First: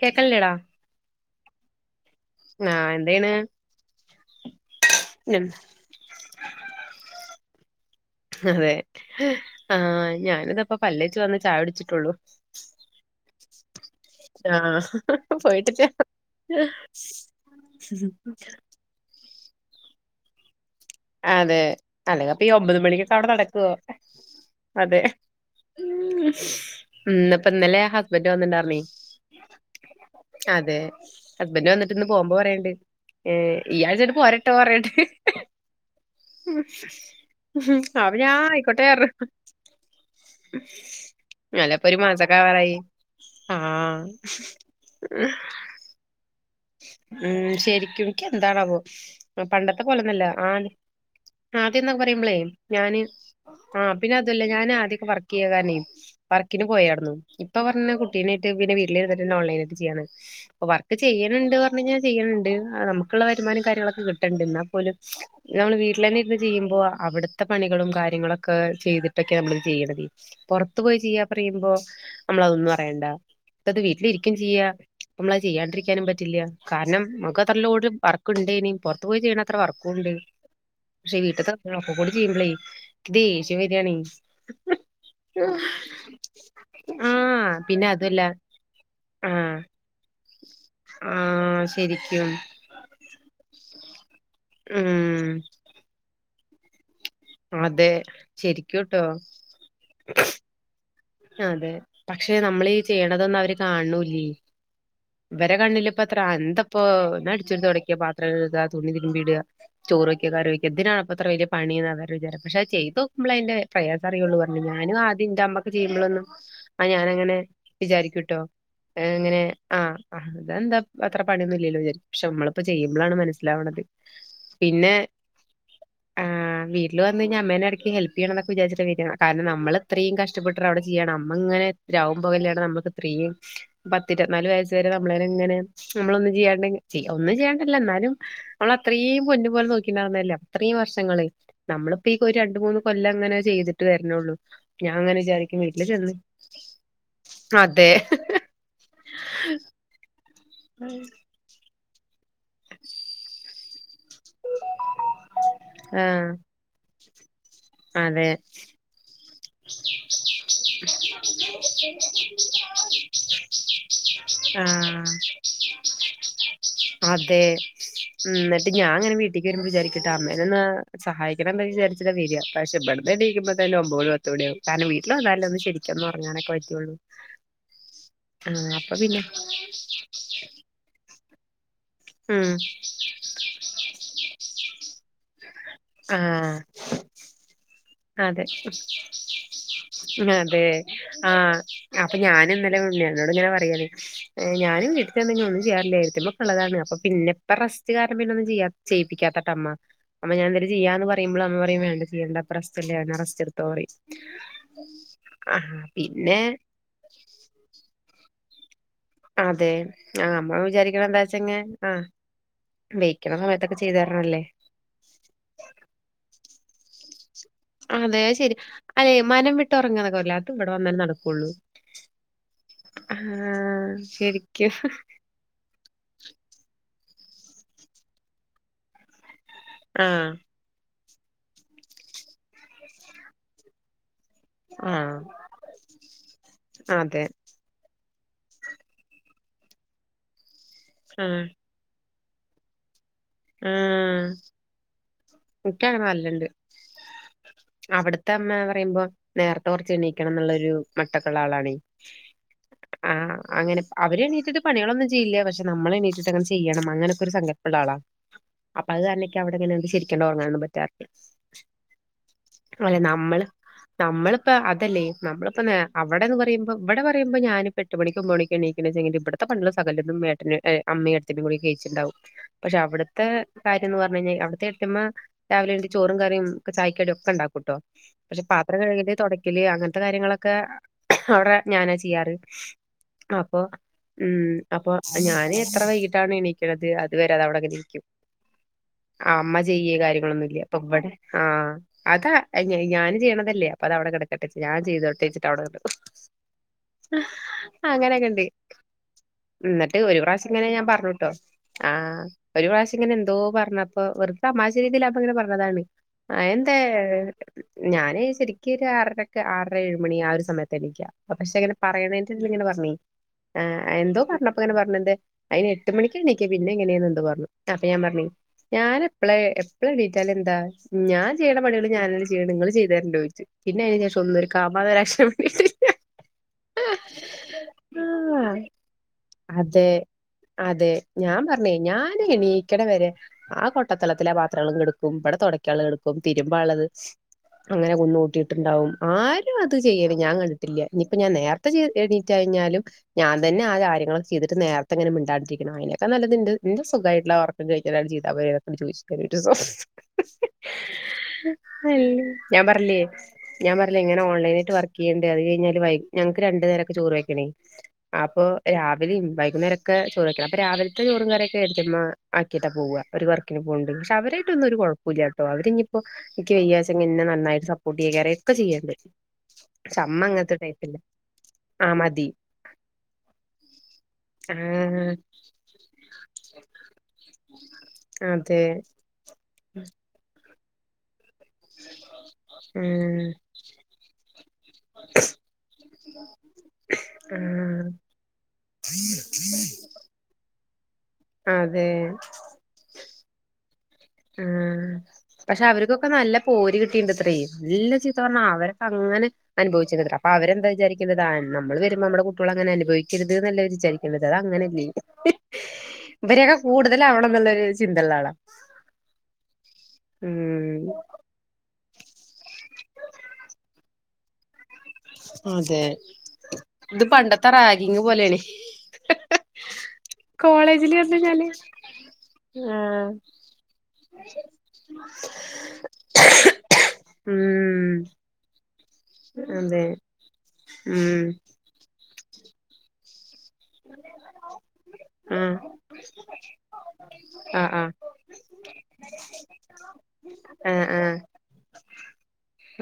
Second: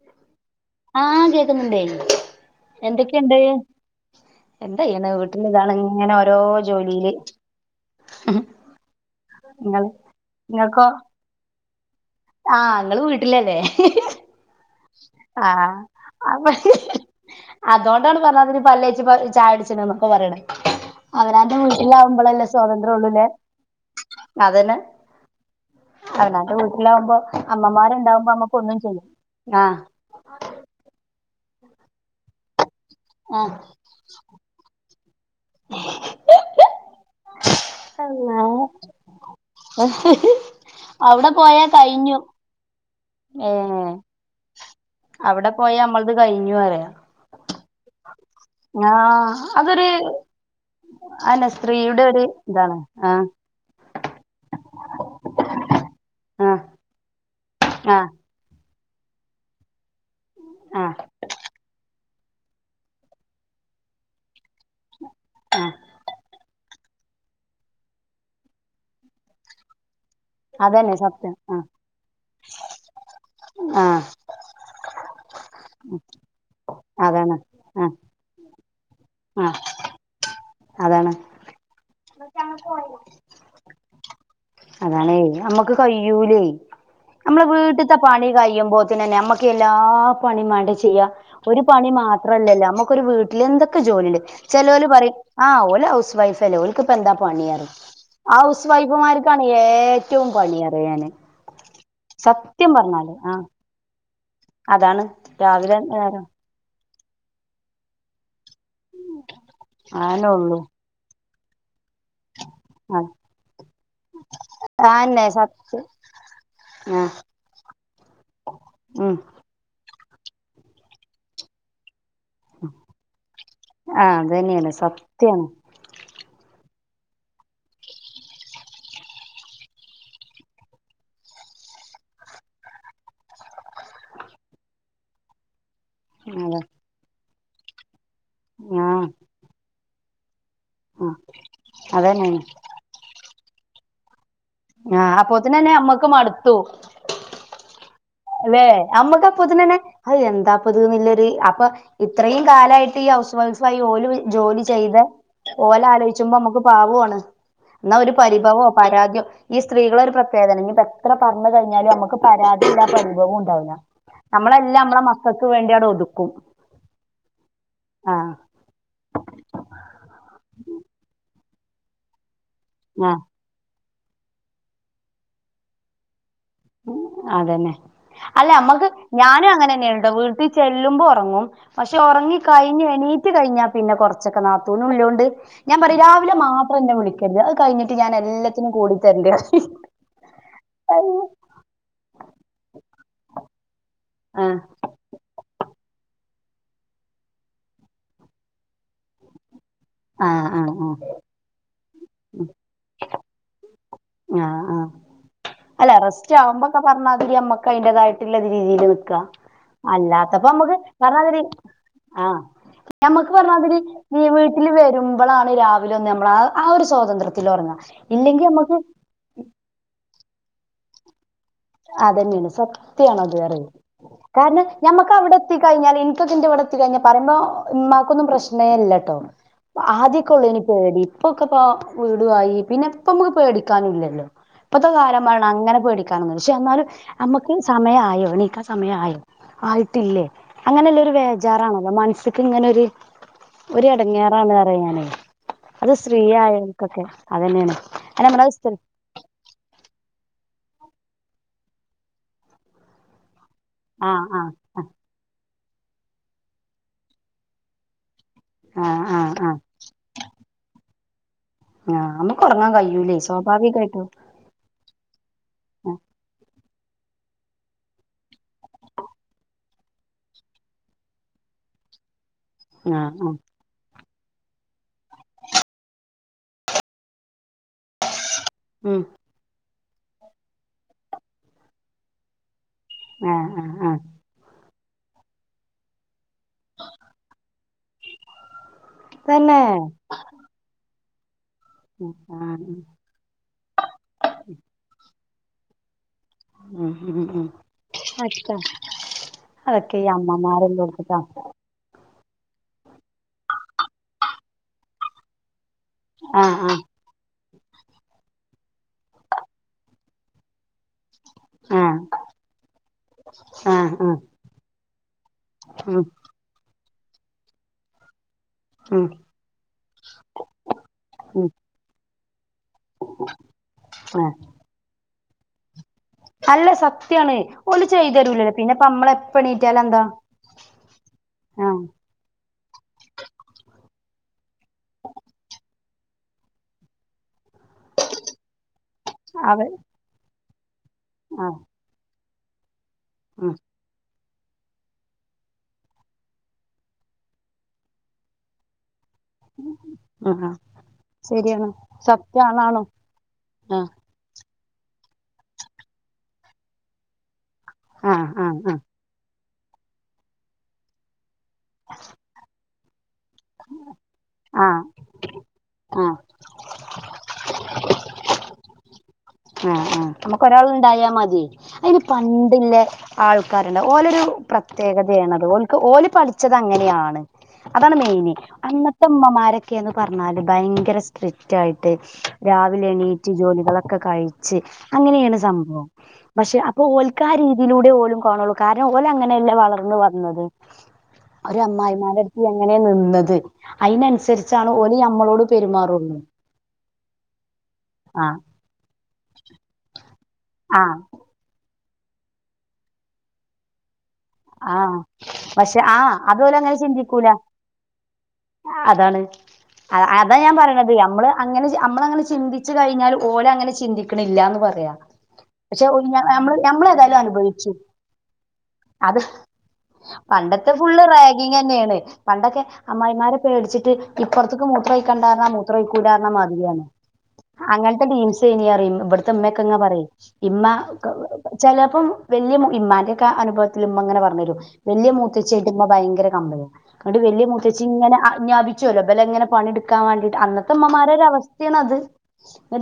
കേക്കണില്ലേടാ ആ കേക്കുന്നുണ്ടേനി ആ എന്ത്യ്യണ് എന്താചെയ്യാന, വീട്ടിലൊരാളിങ്ങനെയോരോ ജോലിയില്. അതെ, നിങ്ങൾ ആഹ്.. ഞാനിതിപ്പം, പല്ലേച്ചു വന്ന് ചായകുടിച്ചു. ആ.. ഞങ്ങളുവീട്ടിലല്ലേ ആ.. പോയിട്ടില്ല. അപ്പൊ അതുകൊണ്ടാണ് പറഞ്ഞത്, പല്ലേച്ചു വന്ന് ചായ കുടിച്ചൂവെന്നൊക്കെപറയണേ അവനവന്റെ അതെ വീട്ടിലാവു അല്ലെങ്കപ്പ കുമ്പോളല്ലേ, ഈ ഒമ്പത് മണിക്കൊക്കെ സ്വതന്ത്രമുള്ളൂല്ലേ. അവിടെ നടക്കുവോ അതന്നെ അതെ ഉം അവനോന്റെ വീട്ടില ലാകുമ്പോ ഇന്നിപ്പ ഇന്നലെ ഹസ്ബന്റ് അമ്മമാരുണ്ടാകുമ്പോ നമ്മക്കൊന്നും, വന്നിണ്ടാർന്നേ ചെയ്യ് ആ.. ഹസ്ബൻഡ്‌ വന്നിട്ടിന്ന് പോകുമ്പോ പറയുണ്ട് ആഹ് ഈ ആഴ്ചയിങ്ങ്പോരട്ടെ, അത്, ഞാൻ അള്ളാ ആയിക്കോട്ടെ, ആ നല്ല യിപ്പമൊരുമാ സൊക്കെയാവാറായി ഏ.. അവിടെ പോയാ നമ്മൾക്ക് ക.. ഉം.. ശരിക്കും, എന്താണാവോ ആഹ് പണ്ടത്തെ അതൊരു പോലൊന്നല്ല, ആ.. അന്നെ ആദ്യംമെന്നൊക്കെ സ്ത്രീയുടെ ഒരു ഇതാണ് പറയുമ്പളേഞാന്, ആഹ് ആ പിന്നെയതുമല്ല ഞാന് ആദ്യമൊക്കെ വർക്ക് ചെയ്യതാലെ. ആഹ് വർക്കിന് പോയായിരുന്നു ഇപ്പപറഞ്ഞു, ആഹ് കുട്ടീനെയിട്ട്പിന്നെ വീട്ടിലിരുന്നിട്ട് ഓൺലൈനായിട്ട് ചെയ്യാന്ന്. ആഹ് ഇപ്പവർക്ക് ചെയ്യാൻ എന്നു പറഞ്ഞു ചെയ്യണുണ്ട്. നമുക്കുള്ള വരുമാനം കാര്യങ്ങളൊക്കെ കിട്ടണുണ്ട്. എന്നാപ്പോ ലും ആഹ് നമ്മളുവീട്ടിൽതന്നെയിരുന്ന്. ചെയ്യുമ്പോളവിടുത്തെ പണികളുംകാര്യങ്ങളു മൊക്കെ ചെയ്തിട്ടൊക്കെ നമ്മളിതുചെയ്ണ ത് അതന്നെ പുറത്തുപോയി ചെയ്യാ, സത്യം ആഹ് പറയുമ്പോനമ്മളതൊന്നും അറിയണ്ട. ഇപ്പമത്, ആഹ് വീട്ടിലിരിക്കേം ചെയ്യാം, നമ്മളതു ചെയ്യാണ്ടിരിക്കാനും പറ്റു കാരണം അതാണ് നമുക്കത്രലോഡ് ആഹ് വർക്കുണ്ടേനി, പുറത്തു പോയി ചെയ്യണത്ര ആഹ് വർക്കുണ്ടേ അതാണ് പക്ഷേ, വീട്ടിലത്തെയൊക്കെ കൂടി ചെയ്യുമ്പളേദേഷ്യം വരികയാണേ നമക്ക് കയ്യൂലെയ് നമ്മള് പിന്നെ വീട്ട്ത്തെ അതുല്ല പണി കയ്യുമ്പോത്തിനെന്നെ നമ്മക്കു ആഹ് എല്ലാ പണിമാണ്ട ചെയ്യാ ഒരു ആഹ് പണി ശരിക്കും മാത്രല്ലല്ലോ നമ്മുക്കൊരു വീട്ടിലെന്തൊക്കെ ജോലിണ്ട് ചെലോല് പറിം ഉം ആ ഓല് ഹൗസ് വൈഫല്ലേ ഓൽക്കെ പ്പെന്താ പണി റിം അതെ ഹൗസ് ശരിക്കൂട്ടോ വൈഫുമാർക്കാണ് ഏറ്റവുംപണിയാറിയാന് അ തെ പക്ഷേ നമ്മളീ ചെയ്യണതൊന്നും ആഹ് അവര് കാണ് ണൂ ലേ അതാണ് രാവിലെ ഇവരകണ്ണിലിപ്പത്ര നേരം അന്ത പ്പൊ ഒന്നടിച്ചേരി തൊടക്ക പാത്രം കഴ്ക തുണിതിര്മ്പിടാ ആന്നെ ചോറുവയ്ക കറി ഉള്ളൂ വെക്ക ന്തിനാ പത്ര വെല്ല്യ പണിന്നാ അവരുടെവിചാരം പക്ഷേ അഅ് ആ ചെയ്തുനോക്കുമ്പളയ്ന്റെ പ്രയാസറിയൊള്ളൂ ർഞ്ഞ് ഞാനു ആന്നെ ആദ്യന്റെമ്മ സത്യം ചെയ്യുമ്പോളൊന്നും ആ ഞാനങ്ങനെ വിചാരിക്കൂട്ടോ ഉം അങ്ങനെ ആ അ അതെന്താ അത്ര പണിയൊന്നുല്ലല്ലോ വിചാരിക്കും പക്ഷേ നമ്മളിപ്പോ ചെയ്യുമ്പോളാണുമനസി ലാവ്ണത് ആ അതന്നെയാണ് പിന്നെ സത്യാണ് ആ വീട്ടില് വന്നഴ്ഞ്ഞാ അമ്മേനെട്ക്ക് ഹെൽപ്പചയ്യണന്നൊക്കെ വിചാരിച്ചിട്ടാ വെരാ കാരണം നമ്മളെത്രയും കഷ് ഇഷ്ടപ്പെട്ട്രവടെ ചെയ്യണ് അമ്മങ്ങനെ രാവും പകലില്ലാണ്ട് നമ്മക്ക് ത്രേം പത്തിരുപത്തിനാലു വയസുവരെ നമ്മളനിങ്ങനെ നമ്മളൊന്നും അതെ ചെയ്യാണ്ടി ഒന്നും ചെയ്യാണ്ടല്ല എന്നാലും ആ നമ്മളത്രേം പൊന്നു പോലെ നോക്കി ണ്ടായിരുന്നല്ലോ അത്രേം ആ വർഷങ്ങള് നമ്മളപ്പി അതന്നെയാണ് കൊരണ്ടുമൂന്ന് കൊല്ലങ്ങനെ ചെയ്തിട്ട് വര്ന്നൊള്ളൂ ആ അങ്ങനെ വിചാരിക്കും അപ്പൊത്തിനന്നെ അമ്മക്ക് വീട്ടില്ചെന്ന് അതെ ല്ലേ അമ്മക്കാപ്പോത്തിനെന്നെ ഹഅ് എന്താ പ്പത് ന്നില്ലൊര് അപ്പ ഇത്രേം കാലായിട്ട് ഈ ഹൗസ് വൈഫായി ഓല് ജോലിചെയ്ത ഓലാലോ ആഹ് യ്ച്ചുമ്പോ അമ്മക്കു പാവുആണ് ന്നാ ഒരു അതെ പരിഭവോ പരാത്യോ ഈ സ്ത്രീകളൊരു പ്രത്യേകതയാണ് ഇഞ്‌പ്പെത്ര പർഞ്ഞ് കഴിഞ്ഞാലും അമ്മക്ക് പരാതില്ല ഭവൂ ണ്ടാവൂല്ല അമ്മളെല്ലാം അമ്മളെ ആഹ് മക്കക്ക് വേണ്ടിയ ണ്ട് ഒതുക്കും അതെ ആ ന്നട്ട് ഞാനങ്ങനെ വീട്ടിക്കെരുമ്പോ വിചാരിക്കു ട്ടോ അമ്മേ നൊന്ന് സഹാ യിക്കണം എന്നു വിചാരിച്ചിട്ടാ വെരാ പക്ഷേ ഇബടന് ആ എണീക്കുമ്പോ തന്നെ ഒമ്പത് മണി പത്ത് മണിയാവും കാരണം വീട്ടിൽവന്നാലൊന്ന് ശരിക്കൊന്നൊറങ്ങാൻ ഉം അതന്നെ അല്ല ആ അപ്പൊ പിന്നെ അമ്മക്കുഞാനു അങ്ങനെന്നാണ് ട്ടോ വീട്ടിൽ ചെല്ലുമ്പോ ഒർങ്ങും പക്ഷേ ഉം ഓർങ്ങിക്കഴിഞ്ഞ് എണീറ്റുകഴിഞ്ഞാ പിന്നെ കൊറച്ചൊക്കെ നാത്തൂനുല്ലോണ്ട് ഞാപറിം ആ രാവിലെ മാത്രന്നെവിളിക്കര്ത് അഅ് കഴിഞ്ഞിട്ട് ഞാൻ എല്ലാത്തിനും കൂടി തര്ണ്ട് റിം അതെ അതെ ആ അപ്പൊഞാനും ഇന്നലെ ഉണ്ണിയേട്ടനോടിങ്ങനെ പറയാണ് ആഹ് ഞാനും വീട്ടിച്ചെന്നെങ്കി ഒന്നു [unintelligible] ഏട്ടത്തിയമ്മക്കള്ളതാണ് അപ്പൊ പിന്നെ ഇപ്പൊ റസ്റ്റ് കാരണം ഇന്നൊന്നും ചെയ്യ ചെയ്യിപ്പിക്കാത്തട്ടാ അമ്മ ആ ആ ചെയ്യാ എന്ന് പറയുമ്പോൾ അമ്മ പറയും വേണ്ട ചെയ്യേണ്ട പ്പ റെസ്റ്റല്ലേ ന്ന റസ്റ്റെടുത്തോ റിം ആ ആ അല്ല റസ്റ്റ് പിന്നെ ആവുമ്പോക്കെ പർഞ്ഞാതിരി അമ്മക്ക് അയിൻ്റെതായി ട്ട്ളള രീതി ല് നിക്കാം അതെ ആ അല്ലാത്തപ്പം നമ്മൾ അമ്മക്ക് വിചാരിക്കണ പർഞ്ഞാതിരി എന്താച്ചെങ്ങെ ആ ഞമ്മക്ക് വെയ്ക്കണ പർഞ്ഞാ സമയത്തൊക്കെ തിരി ചെയ്ത് ഈ തരണല്ലേ വീട്ടില് വരുമ്പളാണ് രാവിലെ ഒന്ന് നമ്മൾ ആ ആഒരു സ്വാതന്ത്ര്യം ത്തിലൊർങ്ങ ഇല്ലെങ്കി ശരി അമ്മക്ക് അതെ മനം വിട്ട് ഒർങ്ങാന്നൊക്കെ പറീല്ലേ അത് ഇവ ടെ വന്നന്നേനട ക്കൊള്ളൂ അതെന്നെണ് സത്യണത് റ്യെ കാരണം ശരിക്കും ഞമ്മക്ക് അവടെ എത്തി കഴിഞ്ഞാല് ഇക്ക് തിൻ്റെ വടെ എത്തി കഴിഞ്ഞ പറിമ്പോ ഇമ്മാക്കൊന്നും പ്രശ്നേ ഇല്ലാട്ടോ ആ ആദ്യ ക്കൊള്ളേനി പേടി ഇപ്പൊക്കൊപ്പൊ വീടു ആയി പിന്നെ ഇപ്പം നമ്മക്ക് പേടിക്കാനൂല്ലല്ലോ ഇപ്പത്തെ ആ കാലം പറണ അങ്ങനെ പേടിക്കാനൊന്നുല്ല പക്ഷെ എന്നാലും അതെ അമ്മക്ക് സമയായോ എണിക്കാൻ സമയായി ആയിട്ടില്ലേ അങ്ങനെല്ലെ ഒരു ആ വേജാറാണല്ലോ മനസ്സ്ക്ക് ങ്ങനൊര് ഒരു എടങ്ങേറാണ് റ്യേ ഞാന് ഇക്കങ്ങനെ വെര്ല്ണ്ട് അതന്നെയാണ് അല്ല അവട്ത്തെ നമ്മളത് അമ്മ സ്ത്രീ പറയുമ്പോ നേർത്തെ കൊർച്ച് എണീക്കണം ന്നുള്ളൊര് ഒരു മട്ടക്കുള്ള ആളാണേ ആ അങ്ങനെ അവര് ആഹ് ആഹ് എണീറ്റ്ട്ട് പണികളൊന്നും ചെയ്യില്ല്യ പക്ഷേ നമ്മളെണീറ്റിട്ടങ്ങനെ ചെയ്യണം അങ്ങനൊക്കെ ഒരു സങ്കല്പളളാ ള അപ്പൊ ആഹ് അഅ് കാരണം ആഹ് ആഹ് ഇക്ക്യവിടെ ങ്ങനെണ്ട് ശെരിക്കണ്ട് ഒറങ്ങാനൊന്നും പറ്റാറില്ല ആഹ് നമുക്ക് ഉറങ്ങാൻ അല്ലെ കഴിയൂലേ നമ്മള് സ്വാഭാവികായിട്ടും നമ്മളിപ്പം അതല്ലേ നമ്മളിപ്പ അവിടെന്ന് പറയുമ്പ ഇവിടെ പറയുമ്പോ ഞാനിപ്പോ എട്ട് മണിക്കും ഒമ്പത് മണി എണീക്കണെ ച്ചെങ്കില് ഇബട്ത്തെ പണികളും സകലതും ഏട്ടനും ഏ അമ്മയും എട്ടത്തി അമ്മയും കൂടി ചേച്ചി ണ്ടാവും പക്ഷെ ആഹ് അവട്ത്തെ ആഹ് കാര്യംന്ന് പറ [unintelligible] അവ്ട്ത്തെ എട്ടത്തിമ്മ രാവിലെ എണീച്ച് ചോറും കറിയും ചായക്കടിം ഒക്കെ ണ്ടാക്കും കുട്ടോ പക്ഷെ പാത്രം ഉം കഴുകല് തുടക്കല് അങ്ങനെ ത്തെ കാര്യങ്ങളൊക്കെ അവിടെ ഞാനാ ചെയ്യാറ് ആഹ് അപ്പോ ആഹ് ആഹ് ഉം അപ്പൊ ഞാന് എത്ര വൈകിട്ടാണ് എണീക്കണത് അത് വരെ അത് അവിടെ ഇരിക്കും ആ തന്നെ അമ്മ ചെയ്യേ കാര്യങ്ങളൊന്നും ഇല്ല്യ അപ്പൊ ഇവിടെ ആ അതാ ആഹ് ഞാന് ചെയ്യണതല്ലേ അപ്പൊ അത് അവിടെ കിടക്കട്ടെ ഞാൻ ചെയ്തോട്ടേച്ച് അവടെ ഇടും ഉം ഉം ഉം ഉണ്ട് അക്ക എന്നിട്ട് ഒരു പ്രാവശ്യം ഇങ്ങനെ ഞാൻ പറഞ്ഞുട്ടോ ആ ഒരു പ്രാവശ്യം ഇങ്ങനെ എന്തോ പറഞ്ഞപ്പോ വെറുതെ തമാശ രീതിയിൽ അപ്പ ഇങ്ങനെ പറഞ്ഞതാണ് ആ ആഹ് എന്തേ ആഹ് ഞാന് ശരിക്ക് ഒരു ആറരക്ക് ആറര ഏഴ് മണി ആ ഒരു സമയത്ത് എണീക്കാ പക്ഷെ അങ്ങനെ ആഹ് പറയണതിന്റെ ഇതില് ഇങ്ങനെ പറഞ്ഞി ആ ആഹ് ആഹ് എന്തോ പറഞ്ഞപ്പം ഇങ്ങനെ പറഞ്ഞത് അയിന് എട്ട് ഉം മണിക്കാ എണീക്ക പിന്നെ എങ്ങനെയുണ്ട്ന്ന് പറഞ്ഞു അപ്പൊ ഞാൻ പറഞ്ഞ് ഉം ഞാനെഎപ്പളേ എപ്പള് എണീറ്റാലെന്താ ഞാൻ ഉം ചെയ്യണ പണികള് ഞാനാണ് ചെ നിങ്ങള് ചെയ്ത് തരണ്ടോ ന്ന് ചോദിച്ചു പിന്നെ അതിന് ശേഷം ആഹ് ഒന്ന് ഒരു കാമന്ന് ഒരക്ഷരം മിണ്ടിയിട്ടില്ല അല്ല സത്യാണ് ഒന്ന് ചെയ്തുതരൂലല്ലേ ആഹ് പിന്നെപ്പ നമ്മള എപ്പ അത് എണീറ്റാല്എന്താ അതെ ഞാൻ പറഞ്ഞേ ഞാന് ക്കണ വരെ ആ കൊട്ടത്തലത്തിലെ ആ പാത്രങ്ങളും കെടുക്കും ഇവിടെ തുടക്കാനുള്ള കിടക്കും തിരുമമ്പാ ഉള്ളത് അങ്ങനെ കുന്ന് കൂട്ടിയിട്ടുണ്ടാവും ആരും അവ അത് ചെയ്യല് ഞാൻ കണ്ടിട്ടില്ല ഇനിയിപ്പ ഞാൻ ആഹ് നേരത്തെ എണീറ്റ് കഴിഞ്ഞാലും ഞാൻ ഉം തന്നെ ആ കാര്യങ്ങളൊക്ക ചെയ്തിട്ട് നേരത്തെങ്ങനെ മിണ്ടാണ്ടത്തിരിക്കണം അതിനെക്കാലുംനല്ലത്എന്റെ എന്റെ സ് സുഖായിട്ടുള്ള ഒർക്കം കഴിഞ്ഞല് ചെയതാ മതിയെന്നക്കെ ചോദിച്ചു അതിന്റെ പിറ്റോസം ഉം ആഹ് ശരിയാണ് ഞാൻ സത്യാണാണും പറഞ്ഞില്ലേ ഞാൻ ആഹ് പറഞ്ഞില്ലേ ഇങ്ങനെ ഓൺലൈൻ വർക്ക് ചെയ്യണ്ട് അത് കഴിഞ്ഞാല് ഞങ്ങക്ക് രണ്ടു നേരൊക്കേ ചോറ് വെക്കണേ ആഹ് അപ്പോ ആഹ് ആഹ് രാവിലെയും വൈ കന്നേരൊക്കെ ചോറ് വക്കണം അപ്പൊ രാവിലത്തെ ചോറും കറിയൊക്കെ ഏട്ടത്തിയമ്മ ആക്കിയിട്ടാ പോവുക ഒരു വർക്കിന് പോന്നുണ്ട് പക്ഷെ അവരായിട്ടൊന്നും ഒരു ആഹ് കുഴപ്പമില്ലാട്ടോ അവരി ഇനിയിപ്പോ ആഹ് എനിക്ക് വയ്യച്ച എന്നെ നന്നായിട്ട് സപ്പോ പു ടിയ കറ ഒക്കെ ചെയ്യണ്ട് ആ ആ പക്ഷെ അമ്മ നമുക്ക് അങ്ങനത്തെ ഒരാൾ ടൈപ്പില്ല ഉണ്ടായാൽ മതി ആ അതിന് മതി പണ്ടില്ലെ ആൾക്കാരുണ്ട് ഓലൊരു ആ പ്രത്യേകതയാണത് ഓൽക്ക് ഓല് പടി - ച്ചത്അങ്ങനെയാണ് അതാണ് മെയിന് അതെ അന്നത്തെ ഉമ്മ ക്കെന്ന് പറഞ്ഞാല് ഭയങ്കര സ്ട്രിക്റ്റ് ആയിട്ട് രാവിലെ എണീറ്റ് ഉം ജോലികളൊക്കെ കഴി അങ്ങനെയാണ് സംഭവം പക്ഷെ അപ്പൊ ഓൽക്ക് ആ രീതിയിലൂടെ ഓലും കാണുള്ളൂ കാരണം ഓല് അങ്ങനെല്ല വളർന്ന വന്നത് ആ ഒരു അതെ അമ്മായിമാരു അടുത്ത് എങ്ങനെ നിന്നത് അനുസരിചാണ് ആഹ് ഓല് നമ്മള പക്ഷെ അവർക്കൊക്കെ നല്ല പോര് കിട്ടിണ്ട് അത്രേം നല്ല ചീത്ത ആ പറഞ്ഞ അവർക്ക് അങ്ങനെ അനുഭവിച്ചിരിക്ക അപ്പൊ അവരെന്താ അനുഭവിച്ചിരികണ് അപ്പൊ അവര് ആ വിചാരിക്കുന്നത് നമ്മൾ വരുമ്പം നമ്മുടെ കുട്ടികൾങ്ങനെ അനുഭവിക്കരുത് എന്നല്ലെ വിചാരിക്ക അത് ആ അങ്ങനെല്ലേ പക്ഷെ ആ ഇവരൊക്കെ അതോലങ്ങനെ കൂടുതലാവണം എന്നുള്ളരു ചിന്ത ഉള്ളതാണ് എന്താണ് അതാ ഞാൻ പറയണത് നമ്മള് അങ്ങനെ നമ്മള് അങ്ങനെ ചിന്തിച്ച് കഴിഞ്ഞാല് ഓലെ അങ്ങനെ ചിന്തിക്ക ചിന്തിക്കണില്ലന്ന് പറയാ അതെ പക്ഷെ നമ്മള് ഇത് ഏതായാലും പണ്ടത്തെ അനുഭവിച്ചു റാഗിങ് പോലെയാണ് അത് പണ്ടത്തെ കോളേജില് ഫുള്ള് വന്ന് കഴിഞ്ഞാല് റാഗിങ് തന്നെയാണ് പണ്ടൊക്കെ ആഹ് അമ്മായിമാരെ പേടിച്ചിട്ട് ഇപ്പൊറത്തക്ക് മൂത്രം ഒഴിക്കണ്ടാന്ന് പറഞ്ഞ മൂത്രം ഒഴിക്കൂലാ മതിയാണ് ഉം അങ്ങനത്തെ ടീംസായിനി ഇവിടത്തെമ്മക്കെ ഇങ്ങ അതെ പറയും ഇമ്മ ഉം ചിലപ്പോം വലിയ ഇമ്മാന്റെക്കെ അനുഭവ ഇമ്മ ഇങ്ങനെ പറഞ്ഞു തരും വലിയ ആഹ് മൂത്തച്ചിയായിട്ട് ഇമ്മ ഭയങ്കര കമ്പിനിയ അതോണ്ട് വലിയ ആഹ് മുത്തച്ചി ആഹ് ഇങ്ങനെ ആജ്ഞാപി ചുലബല എങ്ങനെ പണിഎടുക്കാൻ വേണ്ടിട്ട് അന്നത്തെ ആഹ് ആഹ് ഉമ്മമാരെ അവസ്ഥയാണ് അത് ഇന്നിട്ടി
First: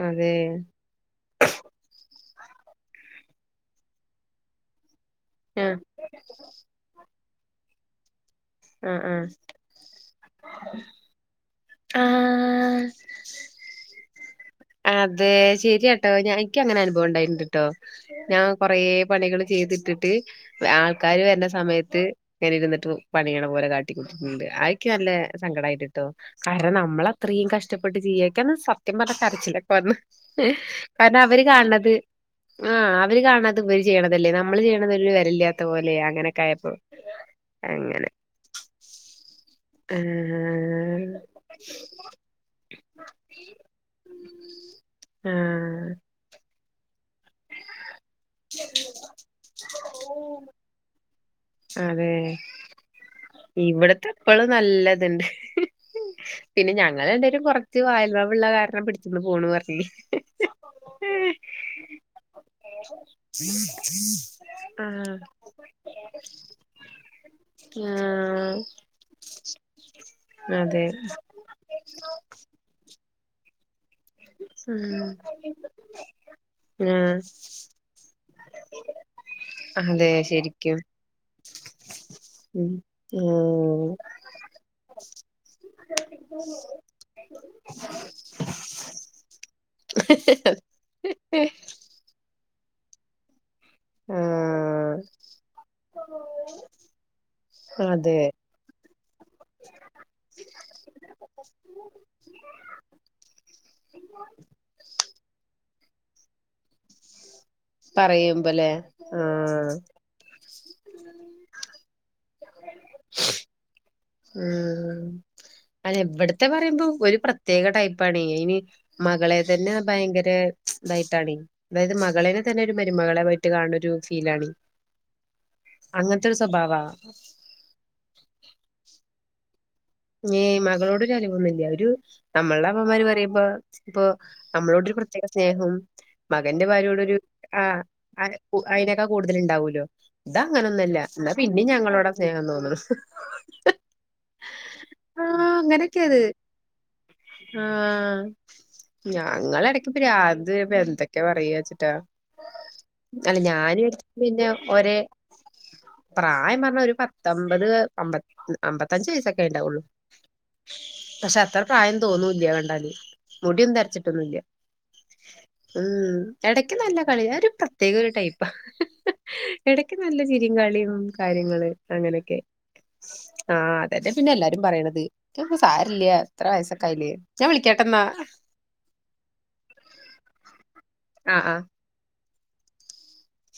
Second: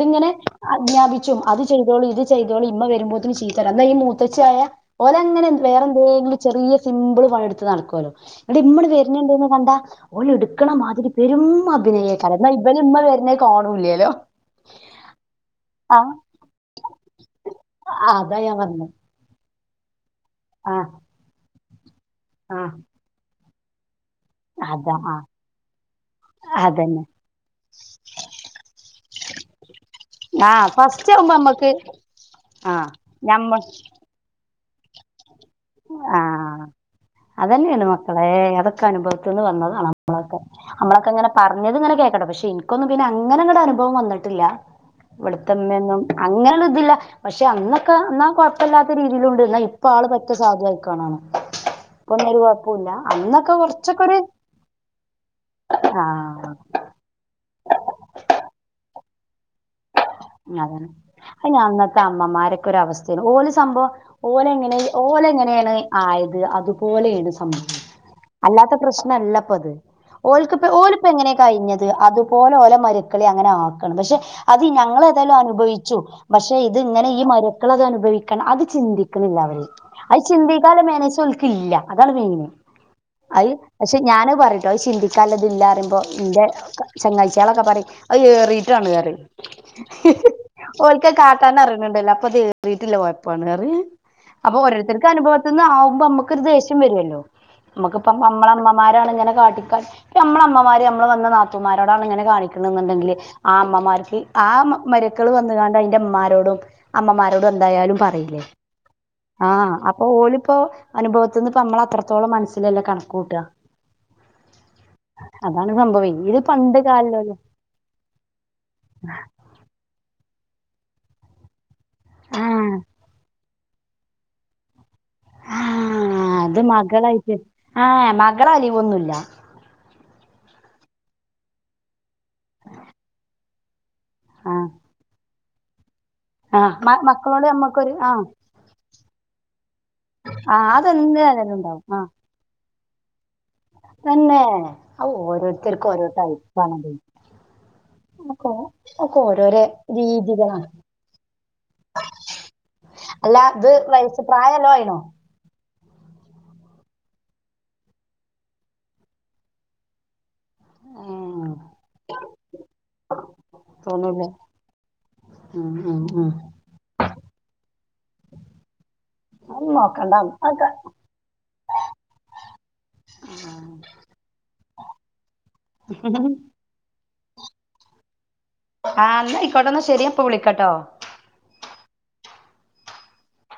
ങ്ങനെ അതെ അജ്ഞാപിച്ചും അത് ചെയ്തോളി ഇത് ചെയ്തോളി ഇമ്മ വരുമ്പോത്തിന് ചീത്ത ഈ മൂത്തച്ഛിയായ ഓലെ അങ്ങനെ ആഹ് വേറെ എന്തെങ്കിലും ചെറിയ സിമ്പിൾ പണി എടുത്ത് നടക്കുമല്ലോ അടെ ഇമ്മള് ആഹ് ആഹ് വരുന്നുണ്ടന്ന് കണ്ട ഓള് എടുക്കണ മാതിരി പെരും അഭിനയക്കാല എന്ന ഇവര് ആഹ് ഇമ്മ വരുന്നെ കണൂല്ലല്ലോ അതെ ശരിയാട്ടോ ഞാ എനിക്ക അങ്ങനെ അനുഭവം ഉണ്ടായിണ്ട്ട്ടോ ആ അതാ ഞാൻ കൊറെ പറഞ്ഞത് പണികൾ ചെയ്തിട്ടിട്ട് ആ ആൾക്കാര് വരുന്ന സമയത്ത് ഇങ്ങനെ ആ ഇരുന്നിട്ട് പണിയണ പോലെ കാട്ടി കാട്ടിയിട്ടുണ്ട് അതൊക്കെ അതാ നല്ല ആ സങ്കടമായിട്ട്ട്ടോ കാരണം അതന്നെ നമ്മള അത്രയും കഷ്ടപ്പെട്ട് ചെയീക്കാന്ന് സത്യം പറഞ്ഞ കരച്ചില്ലെക്കെ വന്ന് ആ ഫസ്റ്റ് കാരണം ആവുമ്പോ അവര് നമ്മക്ക് കാണത് ആ അവര് ഞമ്മ കാണാത്ത ഇപര് ചെയ്യണതല്ലേ നമ്മള് ചെയ്യണത് വെരല്ലാത്ത പോലെയ ആ അങ്ങനെയൊക്കെ ആയപ്പോ അതന്നെയാണ് അങ്ങനെ മക്കളെ അതൊക്കെ അനുഭവത്തിന്ന് വന്നതാണ് നമ്മളൊക്കെ നമ്മളൊക്കെ ആഹ് ഇങ്ങനെ പറഞ്ഞത്ങ്ങനെ കേക്കണം പക്ഷെ എനിക്കൊന്നും അങ്ങനൊന്നും അനുവം വന്നിട്ടില്ല ആഹ് ഇവിടത്തമ്മൊന്നും അങ്ങനെയള്ള ഇതില്ല പക്ഷെ അന്നൊക്കെ എന്നാ കുഴപ്പമില്ലാത്ത രീതിയിലുണ്ട് എന്നാ ഇപ്പ ആള് പറ്റ സാധു ആയിക്കണാണ് അതെ ഇപ്പന്നും ഒരു കുഴപ്പില്ല അന്നൊക്കെ കുറച്ചൊക്കെ ഇവിടത്തെ ഒരു ഇപ്പളും നല്ലതുണ്ട് ആ പിന്നെ ഞങ്ങൾ രണ്ടേരും കുറച്ച് വായ ഉള്ള കാരണം പിടിച്ചന്ന് പോന്ന് പറഞ്ഞ് അതാണ് അത് ഞങ്ങ അമ്മമാരൊക്കെ ഒര് അവസ്ഥാണ് ഓല് സംഭവം ഓല് എങ്ങന ആഹ് ഓല് എങ്ങനെയാണ് ആയത് അതുപോലെ അതുപോലെയാണ് സംഭവം ആഹ് അല്ലാത്ത പ്രശ്നല്ല ഇപ്പൊ അത് ഓല്ക്ക് അതെ ഓലപ്പ എങ്ങനെയാണ് കഴിഞ്ഞത് അതുപോലെ ഓലെ മരുക്കുകളെ അങ്ങനെ ആ അത് ഉം ഞങ്ങളെതെല്ലാം അനുഭവിച്ചു പക്ഷെ ഇത് ഇങ്ങനെ ആഹ് ഈ മരുക്കൾ അത് അനുഭവിക്ക അത് ചിന്തിക്കണില്ല അവര് അതെ അത് ശരിക്കും ചിന്തിക്കാലെ മേനേയ്സ് ഒൽക്കില്ല അതാണ് മെയിന് ഉം അയ് ഉം പക്ഷെ ഞാന് പറഞ്ഞട്ടോ ചിന്തിക്കാല്ലതില്ലാറുമ്പോ നിന്റെ ചങ്ങാഴ്ചികളൊക്കെ പറയും അ കേറിയിട്ടാണ് പറയും ഓരിക്ക കാട്ടൻ അറിയണണ്ടല്ലോ അപ്പൊ വീട്ടിലെ കൊയപ്പാണ് അപ്പൊ ആഹ് ഓരോരുത്തർക്ക് അനുഭവത്തിന്നന്ന് ആവുമ്പോ നമ്മുക്കരു ദേഷ്യം വരുല്ലോ നമ്മുക്കിപ്പം അതെ നമ്മള അമ്മമാരാണ് ഇങ്ങനെ കാട്ടിക്കാൻ നമ്മള അമ്മമാര് നമ്മള് വന്ന നാത്തമാരോടാണ് ഇങ്ങനെ കാണിക്കുക എന്നുണ്ടെങ്കില് ആ അമ്മമാർക്ക് മരക്കൾ വന്നുകാണ്ട് അതിന്റെ ഉമ്മാരോടും അമ്മമാരോടും എന്തായാലും പറയില്ലേ പറയുമ്പല്ലേ ആ ആഹ് അപ്പൊ ഓല് ഇപ്പോ അനുഭവത്തിന്ന് ഇപ്പ നമ്മള് അത്രത്തോളം മനസ്സിലല്ലെ കണക്ക് കൂട്ടുക ഉം അതാണ് അല്ല സംഭവം ഇത് എവിടത്തെ പണ്ട് പറയുമ്പോ ഒരു കാലിലല്ലേ പ്രത്യേക ടൈപ്പാണ് അയിന് മകളെ തന്നെ ഭയങ്ക ഭയങ്കര ഇതായിട്ടാണ് അതായത് മകളെ ആ തന്നെ ഒരു മരുമകളെ പോയിട്ട് കാണ ഒരു ഫീലാണ് ആ അത് മകളായിട്ട് ആഹ മകള അലിവൊന്നുമല്ല മകളോട്ഒരു അലിവൊന്നില്ല ഒരുനമ്മളുടെ അമ്മമാര് പറയുമ്പോ ഇപ്പൊ ആ നമ്മളോട്‌ ഒരു പ്രത്യേക സ്നേഹം ആ മകന്റെ ഭാര്യ യോടു മ- ഒരു മക്കളോട് നമ്മക്കൊരു ആ ആഅയിനക്കെ കൂടുതൽ ഉണ്ടാവൂലോ ഇത ആ അങ്ങനൊന്നുമ ഇല്ല അതെന്ത് എന്നാ കാലം പിന്നെ ഉണ്ടാവും ആ ഞങ്ങളോട സ്നേഹം തോന്നുന്നു തന്നെ ആ ഓരോരുത്തർക്ക് ഓരോ ടൈപ്പണത് ആഹ ഞങ്ങള ഓരോരോ ഇടക്ക്പിരാ രീതികളാണ് ഗ്രഎന്തൊക്കൊ പറയ വച്ചിട്ടാ അല്ല അത് ഞാന് വയസ പിന്നെ പ്രായല്ലോ ഒരേ ആയിനോ പ്രായം പറഞ്ഞ ഒരു പത്തമ്പത് അമ്പത്അമ്പത്തഞ്ച്‌വയസൊക്കെ ഉണ്ടാവുള്ളു പക്ഷെ ഉം, അത്ര പ്രായം തോന്നൂല്ല കണ്ടാല്. മുടിയെന്നും തോന്നൂല്ലേ നരച്ചിട്ടൊന്നുംല്ല ഉം ഇടക്ക് നല്ല കളി ഒരു പ്രത്യ പ്രത്യേക ഒരു ടൈപ്പാ അത് ഇടക്ക് നോക്കണ്ട നല്ല ചിരി അതൊക്കെ. കളിയും കാര്യങ്ങള് അങ്ങനെയൊക്കെ ആഹ് അതന്നെ പിന്നെ എല്ലാരും പറയണത് സാര ഇല്ല എത്ര വയസ്സക്കെ ആയിലെ ഞാൻ വിളിക്കട്ടന്നാ ആഹ എന്നാ ഇക്കോട്ടന്ന് ശെരി അപ്പൊ വിളിക്കട്ടോ ആഹ് ആഹ്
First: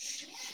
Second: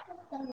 ഉ [unintelligible] [unintelligible]